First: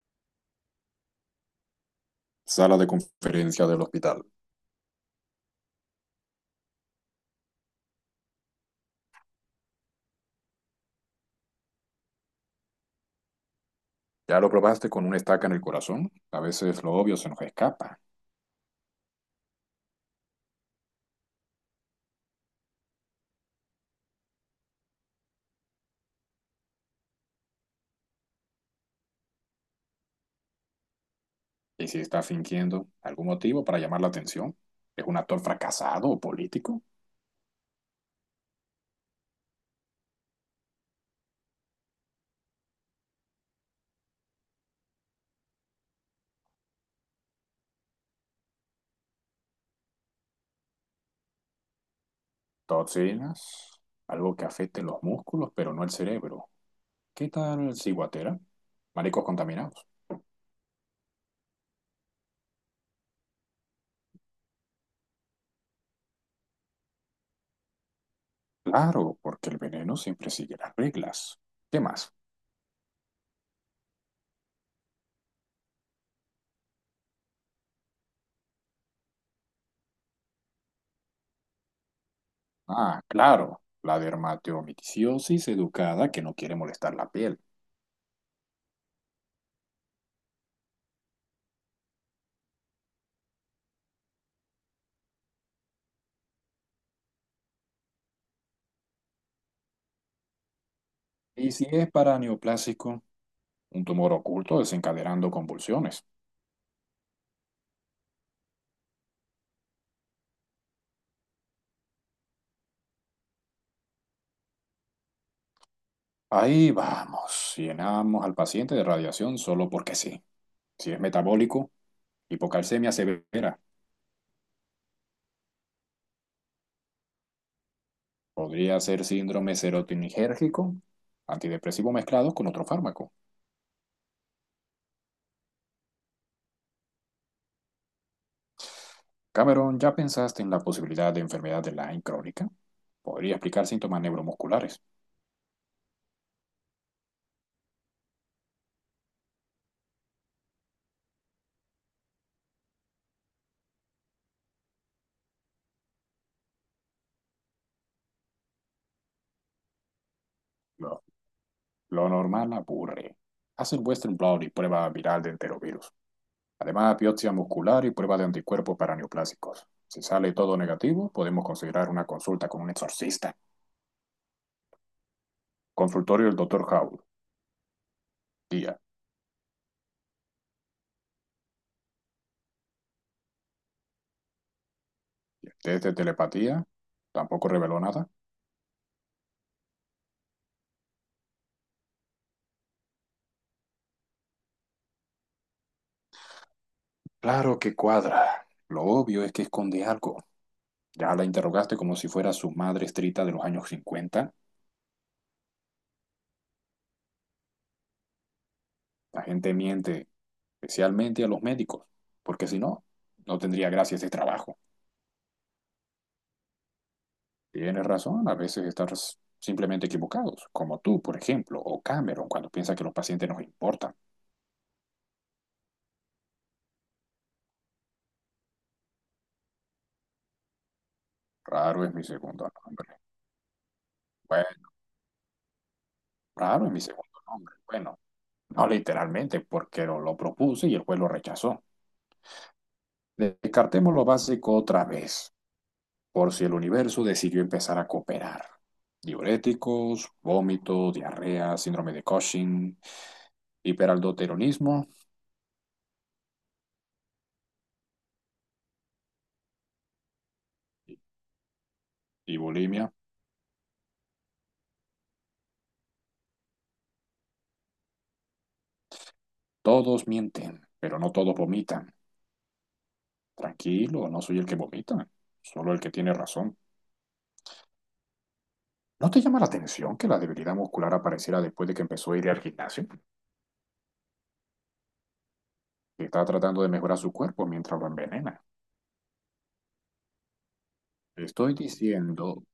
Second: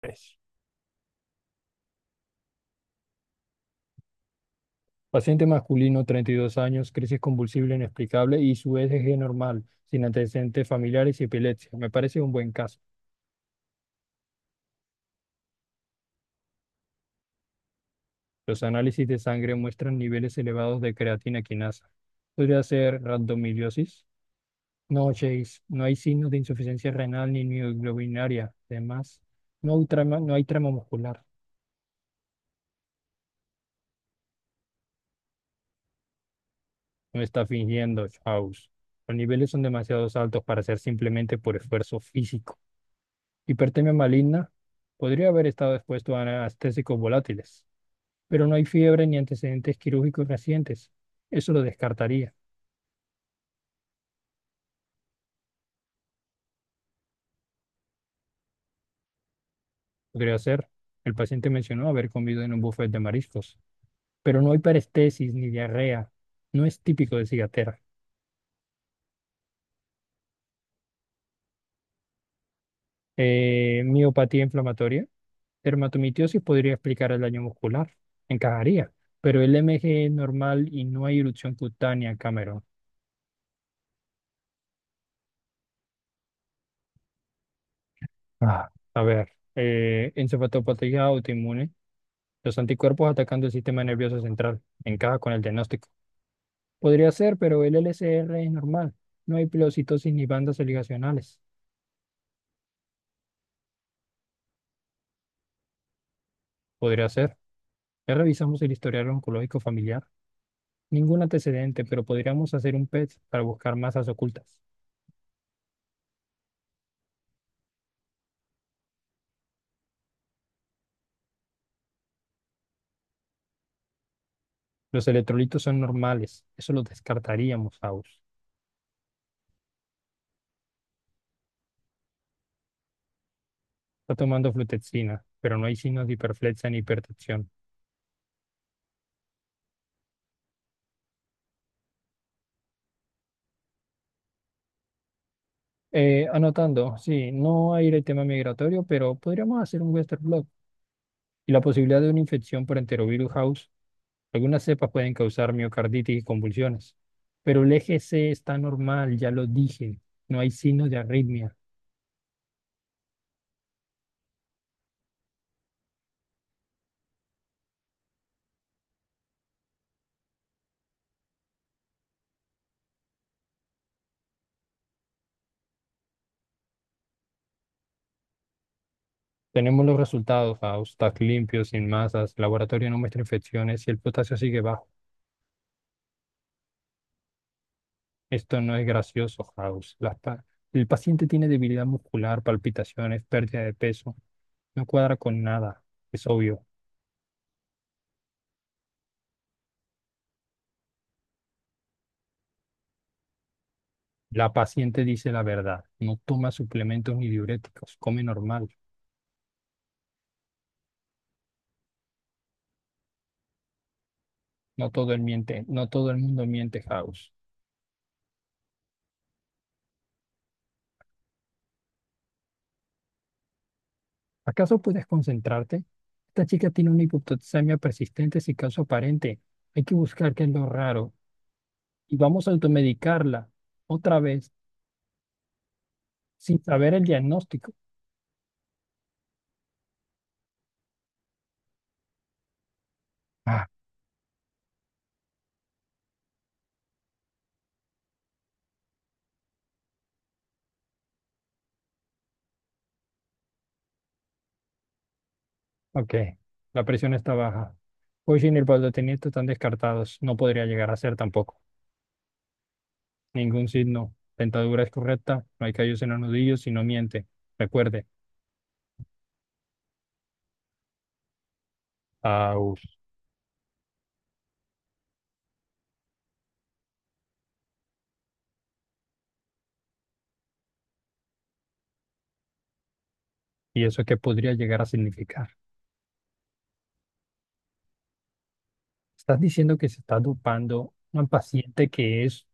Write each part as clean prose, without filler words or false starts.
Pues, Sala de conferencia del hospital. paciente masculino, 32 años, crisis convulsiva inexplicable y su ECG normal, sin antecedentes familiares y epilepsia. Me parece un buen caso. ¿Ya lo probaste con una estaca en el corazón? A veces lo obvio se nos escapa. Los análisis de sangre muestran niveles elevados de creatina quinasa. ¿Podría ser rhabdomiolisis? No, Chase, no hay signos de insuficiencia renal ni mioglobinuria. Además, no hay trama muscular. ¿Y si está fingiendo algún motivo para llamar la atención? ¿Es un actor fracasado o político? No está fingiendo, House. Los niveles son demasiado altos para ser simplemente por esfuerzo físico. Hipertermia maligna podría haber estado expuesto a anestésicos volátiles, pero no hay fiebre ni antecedentes quirúrgicos recientes. Eso lo descartaría. Toxinas, algo que afecte los músculos pero no el cerebro. ¿Qué tal ciguatera? Mariscos contaminados. Podría ser. El paciente mencionó haber comido en un buffet de mariscos, pero no hay parestesis ni diarrea. No es típico de cigatera. Claro, porque el veneno siempre sigue las reglas. ¿Qué más? Miopatía inflamatoria. Dermatomitiosis podría explicar el daño muscular. Encajaría, pero el MG es normal y no hay erupción cutánea, Cameron. Ah, claro, la dermatomicosis educada que no quiere molestar la piel. Ah, a ver, encefalopatía autoinmune. Los anticuerpos atacando el sistema nervioso central. Encaja con el diagnóstico. Podría ser, pero el LCR es normal. No hay pleocitosis ni bandas ligacionales. ¿Y si es para neoplásico? Un tumor oculto desencadenando convulsiones. Podría ser. Ya revisamos el historial oncológico familiar. Ningún antecedente, pero podríamos hacer un PET para buscar masas ocultas. Ahí vamos, llenamos al paciente de radiación solo porque sí. Si es metabólico, hipocalcemia severa, Los electrolitos son normales. Eso lo descartaríamos, Faust. podría ser síndrome serotoninérgico, antidepresivo mezclado con otro fármaco. Está tomando flutexina, pero no hay signos de hiperflexia ni hipertensión. Cameron, ¿ya pensaste en la posibilidad de enfermedad de Lyme crónica? Podría explicar síntomas neuromusculares. Anotando, sí, no hay el tema migratorio, pero podríamos hacer un Western blot y la posibilidad de una infección por enterovirus, house. Algunas cepas pueden causar miocarditis y convulsiones, pero el eje C está normal, ya lo dije, no hay signos de Lo, arritmia. lo normal aburre. Haz el Western Blot y prueba viral de enterovirus. Además, biopsia muscular y prueba de anticuerpos para neoplásicos. Si sale todo negativo, podemos considerar una consulta con un exorcista. Consultorio del doctor Howell, día. Tenemos los resultados, Faust, TAC limpio, sin masas, laboratorio no muestra infecciones y el potasio sigue bajo. ¿Y el test de telepatía? ¿Tampoco reveló nada? Esto no es gracioso, Faust. El paciente tiene debilidad muscular, palpitaciones, pérdida de peso, no cuadra con nada, es obvio. Claro que cuadra. Lo obvio es que esconde algo. ¿Ya la interrogaste como si fuera su madre estrita de los años cincuenta? La paciente dice la verdad, no toma suplementos ni diuréticos, come normal. La gente miente, especialmente a los médicos, porque si no, no tendría gracia ese trabajo. No todo el mundo miente, House. Tienes razón, a veces estás simplemente equivocados, como tú, por ejemplo, o Cameron, cuando piensa que los pacientes nos importan. ¿Acaso puedes concentrarte? Esta chica tiene una hipopotasemia persistente sin caso aparente. Hay que buscar qué es lo raro Raro es mi y vamos segundo a nombre. automedicarla otra Bueno, vez sin raro es mi saber el segundo nombre. diagnóstico. Bueno, no literalmente, porque lo propuse y el juez lo rechazó. Ah, Descartemos lo básico otra vez, por si el universo decidió empezar a cooperar. Diuréticos, vómito, diarrea, síndrome de Cushing, hiperaldoteronismo ok. La presión está baja. Cushing y el baldotimiento están descartados. No podría llegar y a ser tampoco. y bulimia. Ningún signo. Dentadura es correcta. No hay callos en los nudillos y no miente. Recuerde. Todos mienten, pero no todos vomitan. Aus. Tranquilo, no soy el que vomita, solo el que tiene razón. ¿No te llama la atención que la debilidad muscular apareciera después de que empezó a ir al gimnasio? ¿Y eso qué podría llegar a significar? Que está tratando de mejorar su cuerpo mientras lo envenena. Estás diciendo que se está dopando una Estoy paciente diciendo,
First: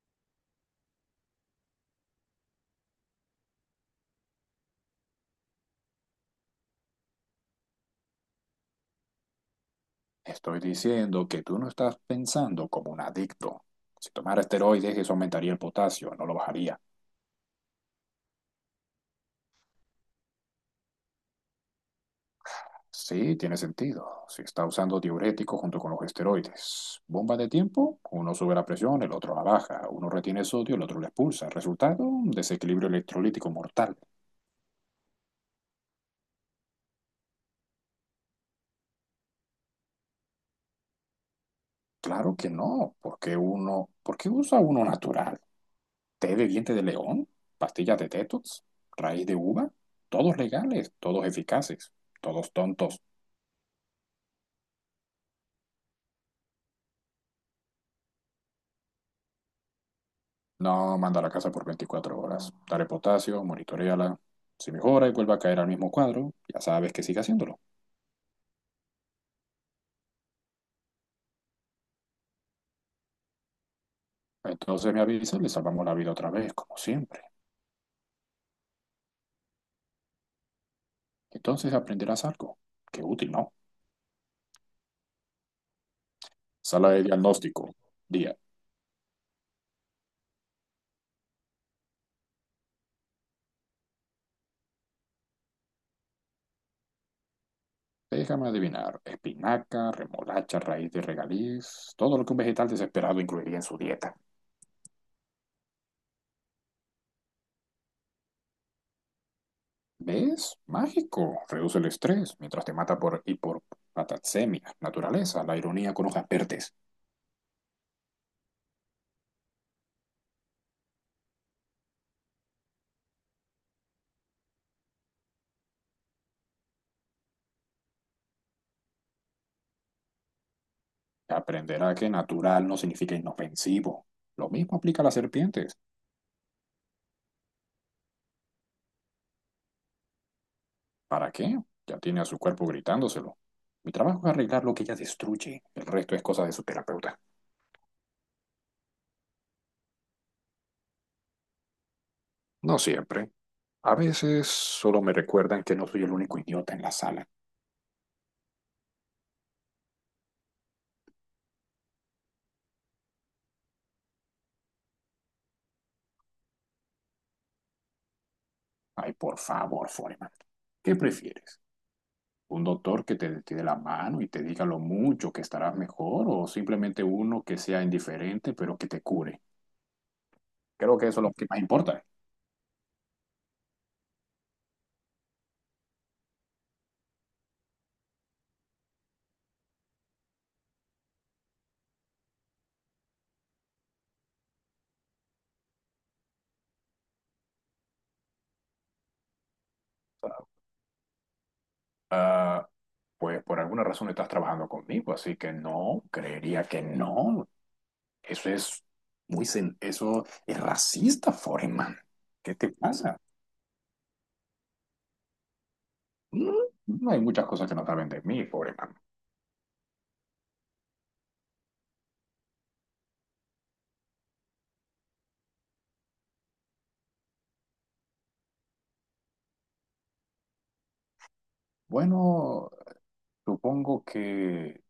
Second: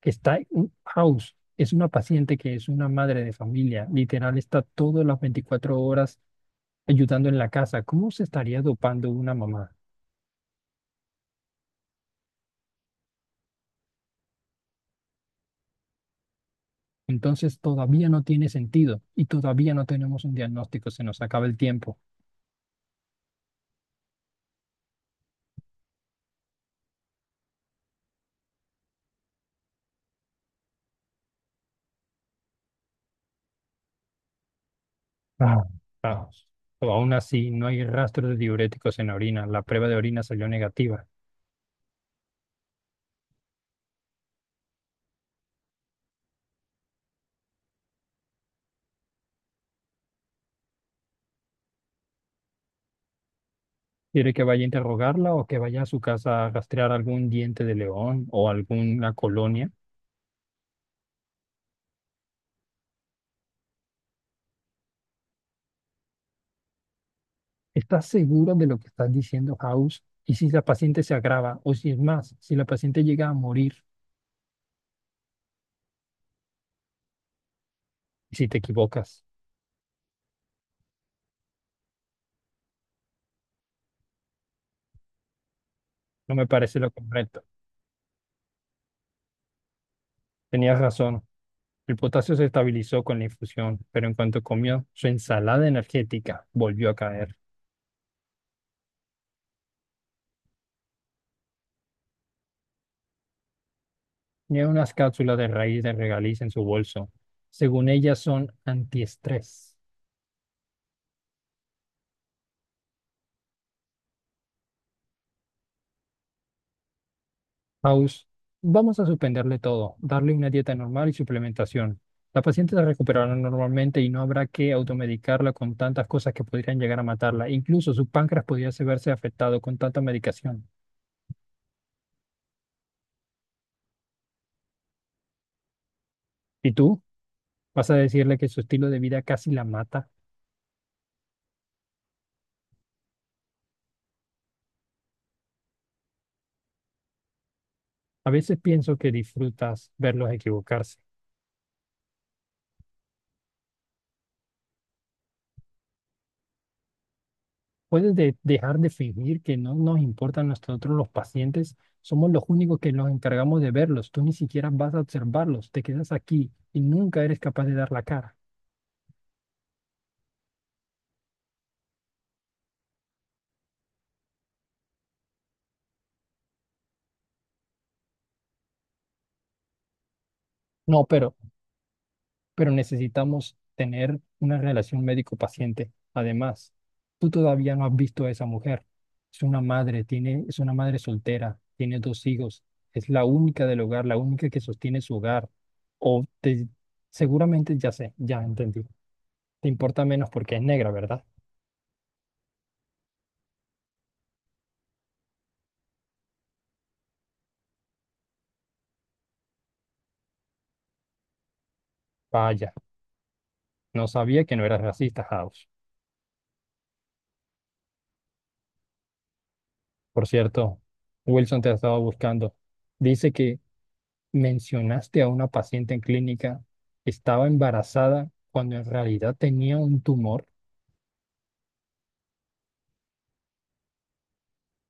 que está en un house, es una paciente que es una madre de familia, literal está todas las 24 horas ayudando en la casa. ¿Cómo se estaría dopando una mamá? estoy diciendo que tú no estás pensando como un adicto. Si tomara esteroides, eso aumentaría el potasio, no lo bajaría. Entonces todavía no tiene sentido y todavía no tenemos un diagnóstico, se nos acaba el tiempo. Sí, tiene sentido. Si está usando diuréticos junto con los esteroides. Bomba de tiempo, uno sube la presión, el otro la baja. Uno retiene sodio, el otro la expulsa. Resultado, un desequilibrio electrolítico mortal. Ah, vamos. O aún así, no hay rastros de diuréticos en la orina, la prueba de orina salió negativa. Claro que no, porque uno, ¿por qué usa uno natural? Té de diente de león, pastillas de tetos, raíz de uva, todos legales, todos eficaces, todos tontos. ¿Quiere que vaya a interrogarla o que vaya a su casa a rastrear algún diente de león o alguna colonia? No, manda a la casa por 24 horas. Dale potasio, monitoreala. Si mejora y vuelve a caer al mismo cuadro, ya sabes que sigue haciéndolo. ¿Estás seguro de lo que estás diciendo, House? ¿Y si la paciente se agrava? O si es más, si la paciente llega a morir, Entonces me avisa y le salvamos la vida otra vez, como siempre. y si te equivocas, Entonces aprenderás algo. Qué útil, ¿no? no me parece lo Sala de correcto. diagnóstico, día. Tenías razón. El potasio se estabilizó con la infusión, pero en cuanto comió su ensalada energética, volvió a caer. Déjame adivinar, espinaca, remolacha, raíz de regaliz, todo lo que un vegetal desesperado incluiría en su dieta. Tenía unas cápsulas de raíz de regaliz en su bolso. Según ella, son antiestrés. ¿Ves? Mágico. Reduce el estrés mientras te mata por hipopataxemia. Naturaleza, la ironía con hojas verdes. House, vamos a suspenderle todo, darle una dieta normal y suplementación. La paciente se recuperará normalmente y no habrá que automedicarla con tantas cosas que podrían llegar a matarla. Incluso su páncreas podría se verse afectado con tanta medicación. Aprenderá que natural no significa inofensivo. Lo mismo aplica a las serpientes. ¿Y tú? ¿Vas a decirle que su estilo de vida casi la mata? ¿Para qué? Ya tiene a su cuerpo gritándoselo. Mi trabajo es arreglar lo que ella destruye. El resto es cosa de su terapeuta. A veces pienso que disfrutas verlos equivocarse. No siempre. A veces solo me recuerdan que no soy el único idiota en la sala. ¿Puedes dejar de fingir que no nos importan nosotros los pacientes? Somos los únicos que nos encargamos de verlos. Tú ni siquiera vas a observarlos. Te quedas aquí y nunca eres capaz de dar la cara. Ay, por favor, Foreman, ¿qué prefieres? ¿Un doctor que te la mano y te diga lo mucho que estarás mejor o simplemente uno que sea indiferente pero que te cure? Creo No, que eso es lo pero, que más importa. pero necesitamos tener una relación médico-paciente. Además, tú todavía no has visto a esa mujer. Es una madre soltera, tiene dos hijos, es la única del hogar, la única que sostiene su hogar. O te, Seguramente ya sé, ya entendí. Te importa menos porque es negra, ¿verdad? Ah, pues por alguna razón estás trabajando conmigo, así que no, creería que no. Eso es eso es racista, Foreman. ¿Qué te Vaya, pasa? no sabía que no eras racista, House. Mm. No hay muchas cosas que no saben de mí, Foreman. Por cierto, Wilson te ha estado buscando. Dice que mencionaste a una paciente en clínica, estaba embarazada cuando en realidad tenía un tumor. Bueno, supongo que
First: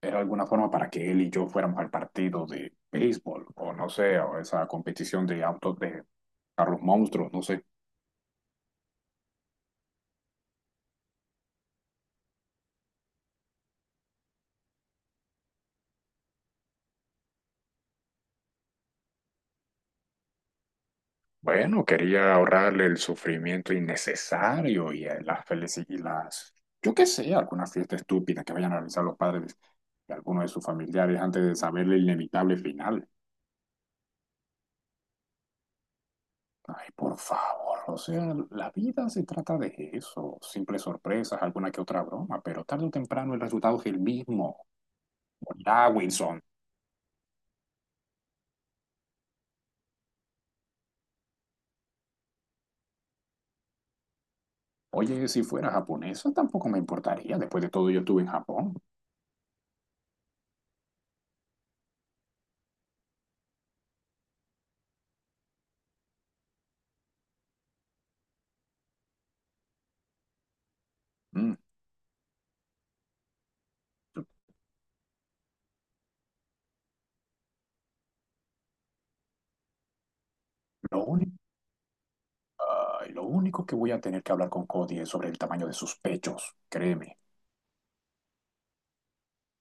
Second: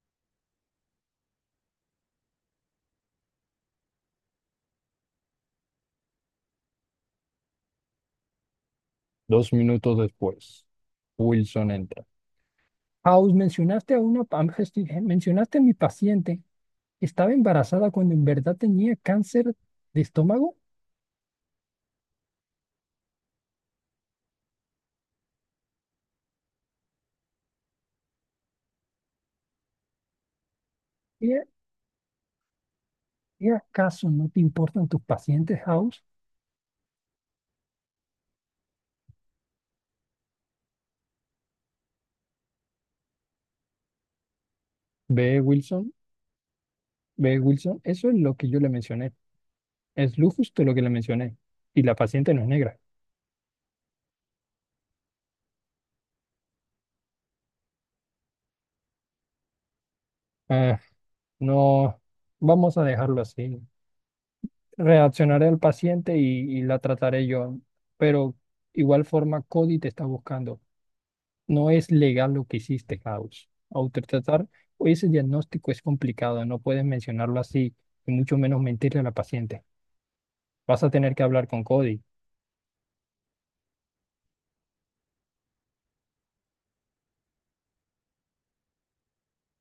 era alguna forma para que él y yo fuéramos al partido de béisbol, o no sé, o esa competición de autos de carros monstruos, no sé. 2 minutos después, Wilson entra. House, mencionaste a mi paciente, estaba embarazada cuando en verdad tenía cáncer de estómago. Bueno, quería ahorrarle el sufrimiento innecesario y las felices y las, yo qué sé, alguna fiesta estúpida que vayan a realizar los padres de alguno de sus familiares ¿Y, antes de saber el inevitable final. y acaso no te importan tus pacientes, House? Ay, por favor, o sea, la vida se trata de eso, simples sorpresas, alguna que otra broma, pero tarde o temprano el resultado es el mismo. Ve, Hola, Wilson, Wilson. ve, Wilson, eso es lo que yo le mencioné. Es lo justo lo que le mencioné. Y la paciente no es negra. Oye, si fuera japonesa tampoco me importaría. Después de todo, yo estuve en Japón. Ah, no, vamos a dejarlo así. Reaccionaré al paciente y la trataré yo. Pero igual forma, Cody te está buscando. Mm. No es legal lo que hiciste, House. Autotratar, o ese diagnóstico es complicado, no puedes mencionarlo así, y mucho menos mentirle a la paciente. Vas a Lo tener que único, hablar con Cody. ay, lo único que voy a tener que hablar con Cody es sobre el tamaño de sus pechos, créeme.